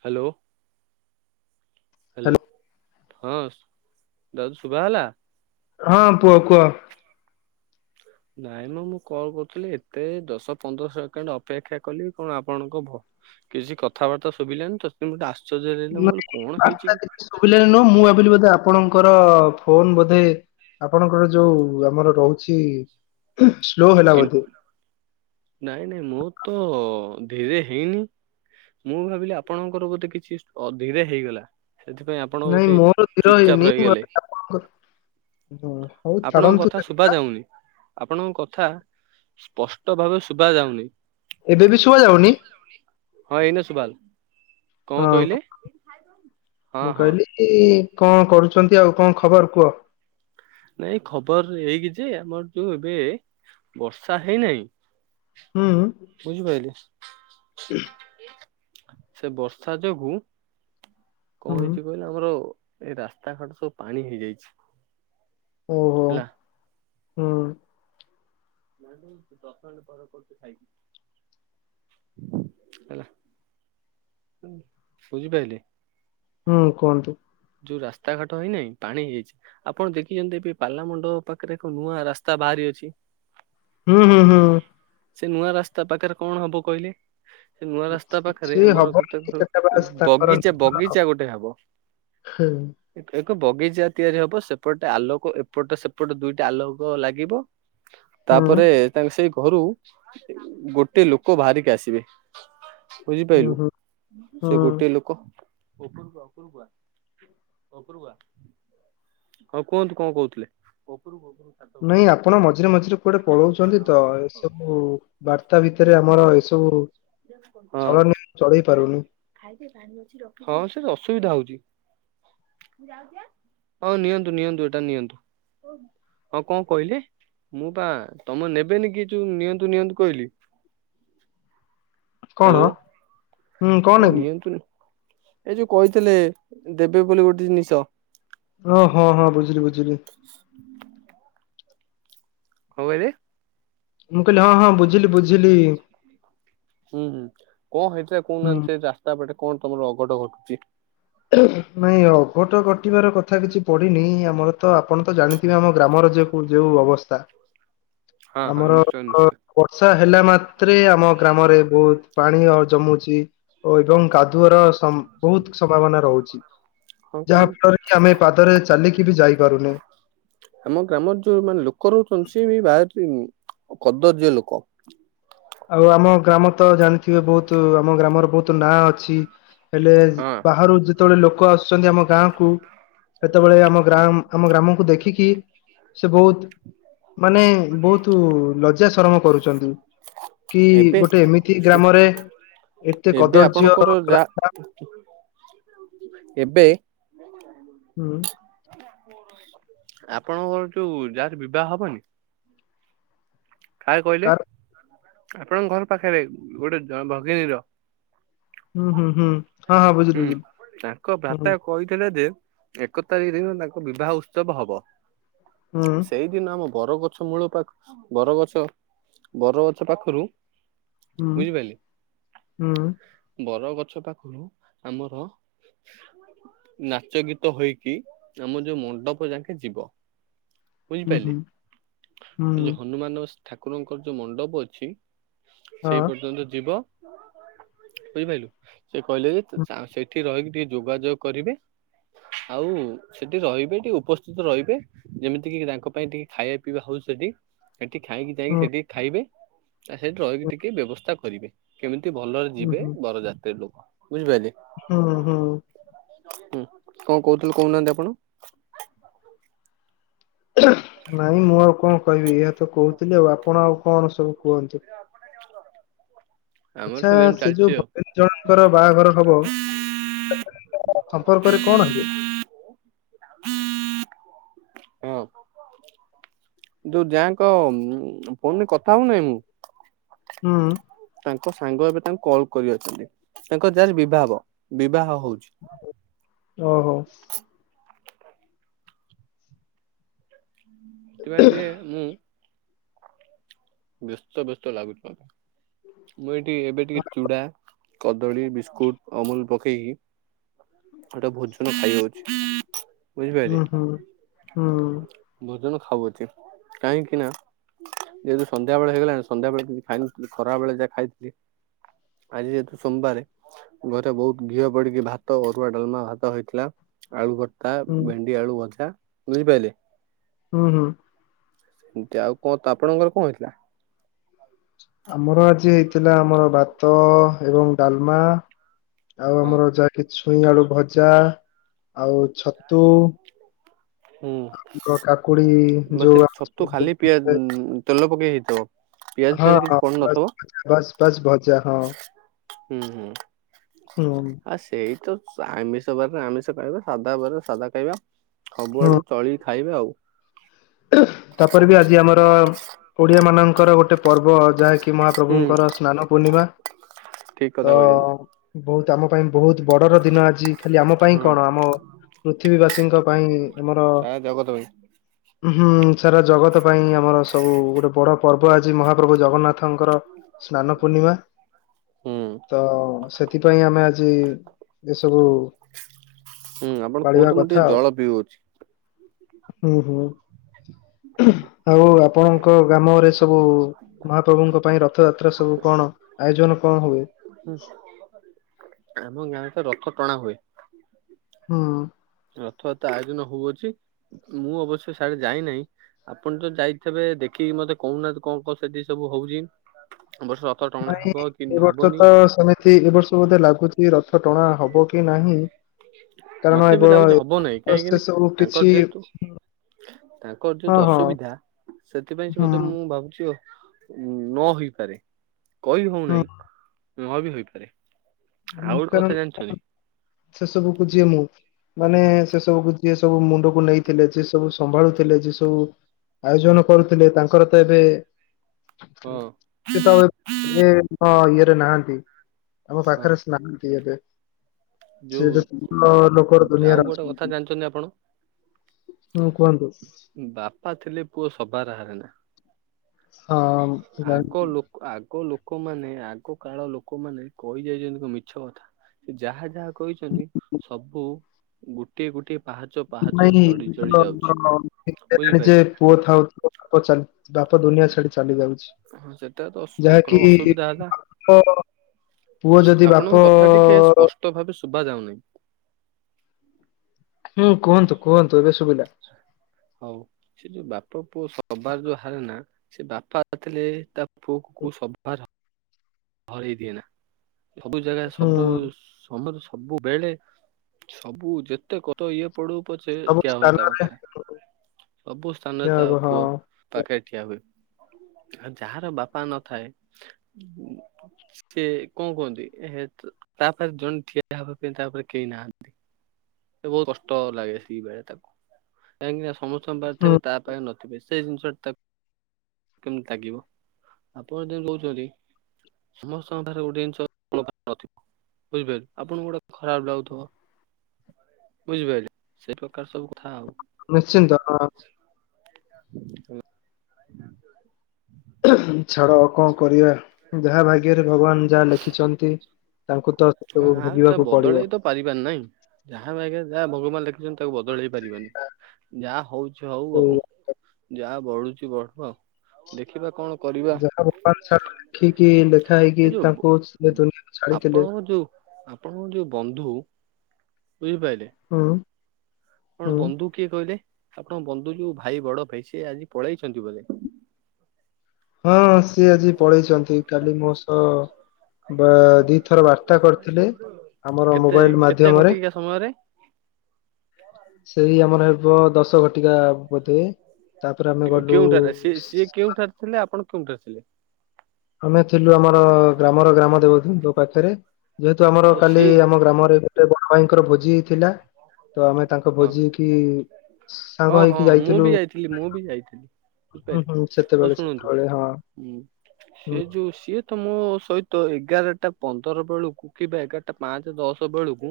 Hello. Hello ହଁ ଦାଦୁ ଶୁଭା ହେଲା? ହଁ କୁହ କୁହ। ନାଇଁ ମ ମୁଁ କଲ କରୁଥିଲି ଏତେ ଦଶ ପନ୍ଦର ସେକେଣ୍ଡ ଅପେକ୍ଷା କଲି କଣ ଆପଣଙ୍କ ଭ କିଛି କଥାବାର୍ତ୍ତା ଶୁଭିଲାନି ତ ମୁଁ ଆ ନାଇଁ ବାର୍ତା କିଛି ସୁଭିଲାନି ନୁହଁ ମୁଁ ଭାବିଲି ବୋଧେ ଆପଣଙ୍କର [unintelligible] ଫୋନ ବୋଧେ ଆପଣଙ୍କର ଯୋଉ ଆମର ରହୁଛି ସ୍ଲୋ ହେଲା ବୋଧେ କିଛିନୁ ନାଇଁ ନାଇଁ ମୁଁ ତ ଅ ଧୀରେ ହେଇନି ମୁଁ ଭାବିଲି ଆପଣଙ୍କର ବୋଧେ କିଛି ଅ ଧୀରେ ହେଇଗଲା। ସେଥିପାଇଁ ଆପଣ ନାଇଁ ଗୋଟେ ମୋର ଧୀର ଚୁପଚାପ ହେଇନି ମୁଁ ରହିଗଲେ। ଭାବିଲି ଆପଣଙ୍କର ହଁ ହଉ ଆପଣଙ୍କ ଛାଡନ୍ତୁ କଥା ଶୁଭା ସେକଥା ଯାଉନି। ଆପଣଙ୍କ କଥା ସ୍ପଷ୍ଟ ଭାବେ ଶୁଭା ଯାଉନି। ଏବେ ବି ଶୁଭା ଯାଉନି ହଁ ଏଇନା ସୁଭାଗଲା ହଁ କଣ କହିଲେ? ହଁ ମୁଁ ହଁ। କହିଲି କି କଣ କରୁଛନ୍ତି ଆଉ କଣ ଖବର କୁହ? ନାଇଁ ଖବର ଏଇକି ଯେ ଆମର ଯୋଉ ଏବେ ବର୍ଷା ହେଇନାହିଁ ହୁଁ ବୁଝିପାଇଲେ ସେ ବର୍ଷା ଯୋଗୁ କଣ ହୁଁ ହେଇଛି କହିଲେ ଆମର ଏଇ ରାସ୍ତାଘାଟ ସବୁ ପାଣି ହେଇଯାଇଛି। ଓହୋ ହେଲା। ହୁଁ। ନାଇଁ ତ ଦଶ ମିନିଟ ପରେ କରୁଚି ଖାଇକି। ହେଲା ବୁଝି ପାଇଲେ? ହୁଁ କୁହନ୍ତୁ। ଯୋଉ ରାସ୍ତା ଘାଟ ହେଇନାହିଁ ପାଣିହେଇଯାଇଛି ଆପଣ ଦେଖିଛନ୍ତି ଏବେ ପାଲାମଣ୍ଡପ ପାଖରେ ଏକ ନୂଆ ରାସ୍ତା ବାହାରି ଅଛି। ହୁଁ ହୁଁ ହୁଁ। ସେ ନୂଆ ରାସ୍ତା ପାଖରେ କଣ ହବ କହିଲେ? ସେ ନୂଆ ରାସ୍ତା ପାଖରେ କିଛି ଆମର ହବନି କେତେକ ସେଟା ବାସ୍ ତାଙ୍କର ବଗିଚା ନିଜର ବଗିଚା ଗୋଟେ ହେବ। ହୁଁ। ବଗିଚା ତିଆରି ହବ ସେପଟେ ଆଲୋକ ଏପଟ ସେପଟେ ଦୁଇଟା ଆଲୋକ ଲାଗିବ। ହୁଁ ତାପରେ ତାଙ୍କ ସେଇ ଘରୁ ଗୋଟେ ଲୋକ ବାହରିକି ଆସିବେ। ବୁଝିପାଇଲୁ ହୁଁ ହୁଁ ସେ ହୁଁ ଗୋଟିଏ ଲୋକ ଅପୁରୁକୁ ଆ ହଁ କୁହନ୍ତୁ କଣ କହୁଥିଲେ। ନାଇଁ ଆପଣ ମଝିରେ ମଝିରେ କୁଆଡେ ପଳଉଛନ୍ତି ତ ସବୁ ବାରତା ଭିତରେ ଆମର ସବୁ ହଁ ହଁ ସେ ଅସୁବିଧା ହଉଛି। ହଁ ନିଅନ୍ତୁ ନିଅନ୍ତୁ ଅଟା ନିଅନ୍ତୁ। ହଁ କଣ କହିଲେ? ମୁଁ ପା ତମ ନେବେନି କି ଯୋଉ ନିଅନ୍ତୁ ନିଅନ୍ତୁ କହିଲି। କଣ? ହ୍ୟାଲୋ ହୁଁ କଣ ଏ ନେବି ନିଅନ୍ତୁନି ଏ ଯୋଉ କହିଥିଲେ ଦେବେ ବୋଲି ଗୋଟେ ଜିନିଷ। ଓ ହଁ ହଁ ବୁଝିଲି ବୁଝିଲି। କଅଁ କହିଲେ? ମୁଁ କହିଲି ହଁ ହଁ ବୁଝିଲି ବୁଝିଲି। ହୁଁ ହୁଁ କଣ ହେଇଥିଲା ହୁଁ କହୁନାହାନ୍ତି ସେଇ ରାସ୍ତା ପଟେ କଅଁ ତମର ଅଘଟ ଘଟୁଛି। ନାଇଁ ଅଘଟ କଟିବାର କଥା କିଛି ପଡିନି ଆମର ତ ଆପଣ ତ ଜାଣିଥିବେ ଆମ ଗ୍ରାମର ଯେ ପୁର ଯେଉ ଅବସ୍ତା। ଚୁଭ୍ ଆମର ଅ-ଅ ବର୍ଷା ହେଲା ମାତ୍ରେ, ଆମ ଗ୍ରାମରେ ବହୁତ ପାଣି ଓ ଜମୁଛି ଓ ଏବଂ କାଦୁଅର ସମ୍ ବହୁତ ସମ୍ଭାବନା ରହୁଛି। ହଁ ଯାହା କହିବି ଫଳରେ କି ଆମେ ପାଦରେ ଚାଲିକି ବି ଯାଇପାରୁନି। ଆମ ଗ୍ରାମର ଯୋଉ ମାନେ ଲୋକ ରହୁଛନ୍ତି, ସେଇବି ଭାଆରିଁ କଦର୍ଯ୍ୟ ଲୋକ। ଆଉ ଆମ ଗ୍ରାମ ତ ଜାଣିଥିବେ! ବହୁତ ଆମ ଗ୍ରାମର ବହୁତ ନାଁ ଅଛି। ହେଲେ, ହଁ। ବାହାରୁ ଯେତେବେଳେ ଲୋକ ଆସୁ ଆସଛନ୍ତି ଆମ ଗାଁ କୁ ହେତେବେଳେ ଆମ ଗ୍ରା! ଆମ ଗ୍ରାମକୁ ଦେଖିକି ସେ ବହୁତ ମାନେ, ବହୁତୁ ଲଜ୍ୟା ଶରମ କରୁଚନ୍ତି। ଏବେ ଶୁ ଏତେ ଏବେ କଦର୍ଯ୍ୟ ଆପଣଙ୍କର ଯା ରାସ୍ତା ଏବେ, ହୁଁ। ଆପଣଙ୍କର ଯୋଉ, ଯାହାର ବିବାହ ହବନି! କାର କହିଲେ! ଆପଣଙ୍କ ଘର ପାଖରେ, ଗୋଟେ ଭଗିନୀର ହୁଁ ହୁଁ ହୁଁ ହଁ ହଁ ବୁଝିଲି ହୁଁ, ବୁଝିଲି ତାଙ୍କ ହୁଁ ବାପା କହିଥିଲେ ଯେ ଏକ ତାରିଖ ଦିନ ତାଙ୍କ ବିବାହ ଉତ୍ସବ ହବ। ହୁଁ ସେଇଦିନ ମୋ ବରଗଛ ମୂଳ ପାଖ, ବରଗଛ! ବରଗଛ ପାଖରୁ ହୁଁ ବୁଝିପାଇଲି। ହୁଁ ବର ଗଛ ପାଖରୁ ଆମର ନାଚ ଗୀତ ହୋଇକି। ଆମ ଯୋଉ ମଣ୍ଡପ ଯାଁକେ ଯିବ। ବୁଝିପାଇଲେ। ହୁଁ ହୁଁ ସେ ହୁଁ ଯୋଉ ହନୁମାନ ସ ଠାକୁରଙ୍କର ଯୋଉ ମଣ୍ଡପ ଅଛି। ହଁ ସେଇ ପର୍ଯ୍ୟନ୍ତ ଯିବ। ବୁଝିପାଇଲୁ! ସେ କହିଲେ ଯେ, ତ ହୁଁ ସା ସେଠି ରହିକି ଟିକେ ଯୋଗାଯୋଗ କରିବେ। ଆଉ ସେଠି ରହିବେ ଟିକେ, ଉପସ୍ଥିତ ରହିବେ ଯେମିତି କି, ତାଙ୍କ ପାଇଁ ଟିକେ ଖାଇବା ପିଇବା ହଉଛି ସେଠି। ଏଠି ଖାଇକି ଯାଇକି ସେଠି ଖାଇବେ। ଆଉ, ସେଠି ରହିକି ଟିକେ ବ୍ୟବସ୍ଥା କରିବେ। କେମିତି ଭଲରେ ଯିବେ। ବରଜାତିରି ଲୋକ। ବୁଝିପାରିଲେ ହଁ, ହଁ। ହୁଁ, କଣ କହୁଥୁଲ କହୁନାହାଁନ୍ତି ଆପଣ? ନାଇଁ ମୁଁ, ଆଉ କଣ କହିବି! ଇଆତ କହୁଥିଲି। ଆଉ ଆପଣ ଆଉ କଣ ସବୁ କୁହନ୍ତୁ? ଆମର ଆଚ୍ଛା, ସବୁ ଏମିତି ସେ ଯୋଉ ଚାଲିଛି ଆଉ ଭଗିନୀ ଜଣଙ୍କର ବାହାଘର ହବ! ସମ୍ପର୍କରେ କଣ ହେବେ? ହଁ। ଯୋଉ ଯାଙ୍କ ଫୋନ୍ ରେ କଥା ହଉନାହିଁ, ମୁଁ ହୁଁ। ତାଙ୍କ ସାଙ୍ଗ ଏବେ ତାଙ୍କୁ କଲ୍ କରି ଅଛନ୍ତି। ତାଙ୍କର ଯାର୍ ବିବାହ ହବ। ବିବାହ ହଉଛି। ଓହୋ! କି ପାଇଁ ଟିଏ ମୁଁ ବ୍ୟସ୍ତ ବ୍ୟସ୍ତ ଲାଗୁଛିମ। ମୁଁ ଏଇଠି ଏବେ ଟିକେ ଚୁଡା କଦଳୀ, ବିସ୍କୁଟ, ଅମୁଲ ପକେଇକି, ହେଟା ଟା ଭୋଜ୍ ତେଣୁ, ଖାଇ ହଉଛି। ବୁଝିପାଇଲେ! ହୁଁ ହୁଁ ହୁଁ ଭୋଜନ ଖାଉ ଅଛି। କାହିଁକି ନା ଯେହେତୁ, ସନ୍ଧ୍ୟାବେଳେ ହେଇଗଲାଣି। ସନ୍ଧ୍ୟାବେଳେ କିଛି ଖାଇନଥିଲି ଖରାବେଳେ, ଯାହା ଖାଇଥିଲି। ଆଜି ଯେହେତୁ, ସୋମବାରେ ଘରେ ବହୁତ ଘିଅ ପଡିକି, ଭାତ ଅରୁଆ, ଡାଲମା ଭାତ ହେଇଥିଲା। ଆଳୁ ଭର୍ତା, ହୁଁ ଭେଣ୍ଡି ଆଳୁ ଭଜା, ବୁଝିପାଇଲେ! ହୁଁ, ହୁଁ। ଏମତି ଆଉ। କଣ ତ ଆପଣଙ୍କର କଣ ହେଇଥିଲା? ଆମର ଆଜି ହେଇଥିଲା ଆମର ଭାତ ଏବଂ ଡାଲମା, ଆଉ, ହଁ ଆମର ଯାହାକି ଛୁଇଁ ଆଳୁ ଭଜା, ଆଉ ଛତୁ, ହୁଁ ଆମ୍ବ କାକୁଡି-ଇ ମତେ ଯଉ ଛତୁ ଖାଲି ପିଆଜ [inaudible] ତେଲ ପକେଇ ହେଇଥିବ। ପିଆଜ ହଁ, ଫିଆଜ କିଛି ହଁ ପଡି ବସ୍ ନଥିବ ଭଯା, ବସ୍ ବସ୍, ଭଯା ହଁ। ହୁଁ ହୁଁ ହୁଁ ଆ ସେଇ ତ ଆମିଷ ବାରରେ ଆମିଷ ଖାଇବା ସାଧା ବାରରେ ସାଧା ଖାଇବା ସବୁ ହୁଁ ଆଡକୁ ଚଳିକି ଖାଇବେ ଆଉ। ତାପରେ ବି ଆଜି ଆମର ଓଡିଆ ମାନଙ୍କର ଗୋଟେ ପର୍ବ ଯାହାକି ହୁଁ ମହାପ୍ରଭୁଙ୍କର ସ୍ନାନ ପୂର୍ଣ୍ଣିମା ଠିକ କଥା ତ କହିଛନ୍ତି ବୋହୁତ ଆମ ପାଇଁ ବୋହୁତ ବଡର ଦିନ ଆଜି ଖାଲି ଆମ ପାଇଁ ହଁ କଣ ଆମ ପୃଥିବୀ ବାସୀଙ୍କ ପାଇଁ ଆମର ସାରା ଜଗତ ପାଁଇ। ହୁଁ ସାରା ଜଗତ ପାଇଁ ଆମର ସବୁ ଗୋଟେ ବଡ ପର୍ବ ଆଜି ମହାପ୍ରଭୁ ଜଗନ୍ନାଥ ଙ୍କର ସ୍ନାନ ପୂର୍ଣ୍ଣିମା ହୁଁ ତ ସେଥିପାଇଁ ଆମେ ଆଜ୍ ଯେ ଇଏ ଏସବୁ ହୁଁ ଆପଣ ପାଳିବା କୁହନ୍ତୁ ମୁଁ କଥା ଟିକେ ଆଉ ଜଳ ପିଉଅଛି। ହୁଁ ହୁଁ ହୋଉ ଆପଣଙ୍କ ଗ୍ରାମରେ ସ୍ ସବୁ ମହାପ୍ରଭୁଙ୍କ ପାଇଁ ରଥଯାତ୍ରା ସବୁ କଣ ଆୟୋଜନ କଣ ହୁଏ? ହୁଁ। ଆମ ଗାଁରେ ତ ରଥ ଟଣା ହୁଏ। ହଁ। ରଥଯାତ୍ରା ଆୟୋଜନ ହୋଉଅଛି ମୁଁ ଅବଶ୍ୟ ସ୍ୟାଡେ ଯାଇନାହିଁ ଆପଣ ତ ଯାଇଥିବେ ଦେଖିକି ମତେ କୋହୁନାହାନ୍ତି କଣ କଣ ସେଠି ସବୁ ହୋଉଚି? ନାଇଁ ଏ ବର୍ଷ ତ ସେମିତି ଏ ବର୍ଷ ବୋଧେ ଲାଗୁଚି କି ରଥ ଟଣା ହବ କି ନାହିଁ କାରଣ ମତେ ଏବ ବି ଲାଗୁଚି ଏ ହବ ନାହିଁ ବର୍ଷ ସେ କାହିଁକିନି ସବୁ କିଛି ତାଙ୍କର ଯେହେତୁ ତାଙ୍କର ହଁ ଯେତୁ ହଁ ଅସୁବିଧା ସେଥିପାଇଁ ସେ ହୁଁ ବୋଧେ ମୁଁ ଭାବୁଚି ଆ ନ ହୋଇପାରେ କହି ହୁଁ ହୋଉନାହିଁ ନ ବି ହୋଇପାରେ। ଆଉ ଉଁ, ଗୋଟେ କାରଣ କଥା ଜାଣିଚନ୍ତି? ସେ ସବୁକୁ ଯିଏ ମୁଁ ମାନେ ସେ ସବୁକୁ ଯିଏ ସବୁ ମୁଣ୍ଡକୁ ନେଇଥିଲେ, ଯିଏ ସବୁ ସମ୍ଭାଳୁଥିଲେ, ଯିଏ ସବୁ ଆୟୋଜନ କରୁଥୁଲେ ତାଙ୍କର ତ ଏବେ ହଁ ସିଏ ତ ଆଉ ଏ ଇଏ ଆମ ଇଏରେ ନାହାନ୍ତି ଆମ ହଁ ପାଖରେ ଉଁ କିଏ ଦେ ଯୋଉ ଉ ଉ ଲୋକର ଆଉ ଦୁନିଆରେ ଗୋଟେ କଥା ଅଛନ୍ତି। ଜାଣିଚନ୍ତି ଆପଣ? ହୁଁ କୁହନ୍ତୁ ବାପା ଥିଲେ ପୁଅ ସବାରେ ହାରେନା। ହଁ ଆଗ ଜାଣିଛି। ଲୋକ ଆଗ ଲୋ ଲୋକମାନେ ଆଗ କାଳ ଲୋକମାନେ କହି ଯାଇଚନ୍ତି କଣ ମିଛକଥା। ସେ ଯାହା ଯାହା କହିଛନ୍ତି ସବୁ ଗୋଟିଏ ଗୋଟିଏ ପାହାଚ ପାହାଚ ନାଇଁ ଚଢି ଚଢି ଯାଉଛି ନ ନ ନ [unintelligible] ଯେ ବୁଝିପାରିଲେ ପୁଅ ଥାଉ ଥାଉ ବାପ ଚାଲି ବାପ ଦୁନିଆ ଛାଡି ଚାଲି ଯାଉଛି ହଁ ସେଟା ତ ଅସୁ- ତାଙ୍କର ଯାହାକି ଅସୁବିଧା ହେଲା। ବାପ ପୁଅ ଯଦି ଆପଣଙ୍କ କଥା ଟିକେ ସ୍ପଷ୍ଟ ଭାବେ ଶୁଭାଯାଉନାଇଁ। ହଁ କୁହନ୍ତୁ କୁହନ୍ତୁ ଏବେ ଶୁଭିଲା। ହଉ ଆକଚୋଲି ବାପ ପୁଅ ସବାରେ ଯୋଉ ହାରେନା ସେ ବାପା ଥିଲେ ତା ପୁଅକୁ କୋଉ ସବାରେ ହ ହରେଇ ଦିଏନା ସେ ସବୁ ଜାଗା ସବୁ ହୁଁ ସମୟରେ ସ ସବୁବେଳେ ସବୁ ଯେତେ କତ ଇଏ ପଡୁ ପଛେ ସବୁ ଠିଆହୁଏ ତା ସ୍ଥାନରେ ପାଖରେ। ସବୁ ସ୍ଥାନରେ ଠିଆ ତା ହବ ପୁଅ ହଁ। ପାଖରେ ଠିଆହୁଏ। ଆଉ ଯାହାର ବାପା ନଥାଏ ଉଁ ସିଏ କଣ କୁହନ୍ତି ଏହେ ତ ତାପାଖରେ ଜଣେ ଠିଆ ହବା ପାଇଁ ତାପାଖରେ କେହି ନାହାନ୍ତି। ସେ ବୋହୁତ କଷ୍ଟ ଲାଗେ ସେଇ ବେଳେ ତାକୁ କାହିଁକି ନା ସମସ୍ତଙ୍କ ପାଖରେ ହୁଁ ଥିବେ ତା ପାଖରେ ନଥିବେ ସ୍ ସେଇ ଜିନିଷଟା ତାକୁ କେମିତି ଲାଗିବ ଆପଣ ଯେମି କୋହୁଚନ୍ତି ସମସ୍ତଙ୍କ ପାଖରେ ଗୋଟିଏ ଜିନଷ ଆପଣଙ୍କ ପାଖରେ ନଥିବ। ବୁଝିପାରିଲେ ଆପଣଙ୍କୁ ଗୋଟେ ଖରାପ ଲାଗୁଥୁବ ବୁଝିପାଇଲେ ସେଇ ପ୍ରକାର ସବୁ କ ନିଶ୍ଚିନ୍ତ ହଁ। ଆଜ୍ଞା ଛାଡ ଆଉ କଣ କରିବା ଯାହା ଭାଗ୍ୟରେ ଭଗବାନ ଯାହା ଲେଖିଛନ୍ତି। ତାଙ୍କୁ ତ ହଁ ସବୁ ଆଉ ତା ଭୋଗିବାକୁ ପଡିବ ବଦଳେଇ ତ ପାରିବନାହିଁ ଯାହା ଭାଗ୍ୟ ରେ ଯାହା ଭଗବାନ ଲେଖିଛନ୍ତି ତାକୁ ବଦଳେଇ ପାରିବାନି, ଯାହା ହଉଛି ହଉ ସେଇ ଆଉ। ଯାହା ବଢୁଛି ବଢୁ ଆଉ ଦେଖିବା କଣ କରିବା ଯାହା ର [unintelligible] ଲେଖିକି ଲେଖା ହେଇକି ଏ ଯୋଉ ବ- ତାଙ୍କୁ ସେ ଦୁନିଆକୁ ଛାଡିଥିଲେ ଆପଣଙ୍କ ଯୋଉ ଆପଣଙ୍କ ଯୋଉ ବନ୍ଧୁ ବୁଝିପାଇଲେ। ହୁଁ ଆପଣ ହୁଁ ବନ୍ଧୁ କିଏ କହିଲେ? ଆପଣଙ୍କ ବନ୍ଧୁ ଯୋଉ ଭାଇ ବଡ ଭାଇ ସେ ଆଜି ପଳେଇଛନ୍ତି ବୋଧେ। ହଁ ସିଏ ଆଜି ପଳେଇଛନ୍ତି। କାଲି ମୋ ସହ ବା ଦିଥର ବାର୍ତ୍ତା କରିଥିଲେ ଆମର କେତେ ମୋବାଇଲ କେତେ ମାଧ୍ୟମରେ। ଘଟିକା ସମୟରେ ସେଇ ଆମର ହେବ ଦଶ ଘଟିକା ବୋଧେ। ତାପରେ ଆମେ କେ ଗଲୁ କେଉଁଠାରେ ସେ ସି ସିଏ କେଉଁଠାରେ ଥିଲେ ଆପଣ କେଉଁଠାରେ ଥିଲେ? ଆମେ ଥିଲୁ ଆମର ଗ୍ରାମର ଗ୍ରାମ ଦେବତୀଙ୍କ ପାଖରେ। ଯେହେତୁ ଆମର ଆଉ କାଲି ସିଏ ଆମ ଗ୍ରାମରେ ଗୋଟେ ବଡ ଭାଇଙ୍କର ଭୋଜି ଥିଲା। ତ ଆମେ ତାଙ୍କ ହଁ ଭୋଜିିକି ହଁ ହଁ ମୁଁ ବି ଯାଇଥିଲି, ମୁଁ ବି ଯାଇଥିଲି। ହୁଁ ବୁଝିପାଇଲେ ହୁଁ ହଉ ସେତେବେଳେ ଶୁଣନ୍ତୁ ସେତେବେଳେ ହଁ ହୁଁ ହୁଁ ସେ ଯୋଉ ସିଏ ତମ ସହିତ ଏଗାରଟା ପନ୍ଦର ବେଳକୁ କିମ୍ବା ଏଗାରଟା ପାଞ୍ଚ ଦଶ ବେଳକୁ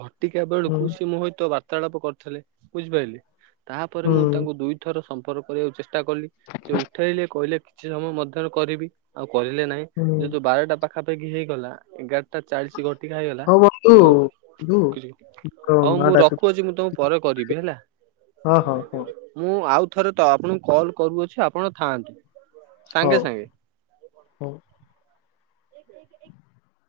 ଘ ଘଟିକା ହୁଁ। ବେଳକୁ ସେ ମୋ ସହିତ ବାର୍ତ୍ତାଳାପ କରିଥିଲେ ବୁଝିପାଇଲେ। ତାପରେ ମୁଁ ହୁଁ ତାଙ୍କୁ ଦୁଇଥର ସମ୍ପର୍କ କରିବାକୁ ଚେଷ୍ଟା କଲି ସେ ଉଠେଇଲେ କହିଲେ କିଛି ସମୟ ମଧ୍ୟରେ କରିବି। ଆଉ କରିଲେ ନାହିଁ ହୁଁ ଯେହେତୁ ବାରଟା ପାଖାପାଖି ହେଇଗଲା ଏଗାର ଟା ଚାଳିଶି ଘଟିକା ହେଇଗଲା ହଉ ବନ୍ଧୁ ମୁଁ ଆଉ ବନ୍ଧୁ ମୋ ହଉ ମା ମୁଁ ରଖୁଅଛି ମୁଁ ଡାକୁଛି। ତମକୁ ପରେ କରିବି ହେଲା। ହଁ ହଁ ହଁ। ମୁଁ ଆଉ ଥରେ ତ ଆପଣଙ୍କୁ କଲ୍ କରୁଅଛି ଆପଣ ଥାଆନ୍ତୁ ହଉ, ସାଙ୍ଗେ ସାଙ୍ଗେ। ହଉ। [inaudible]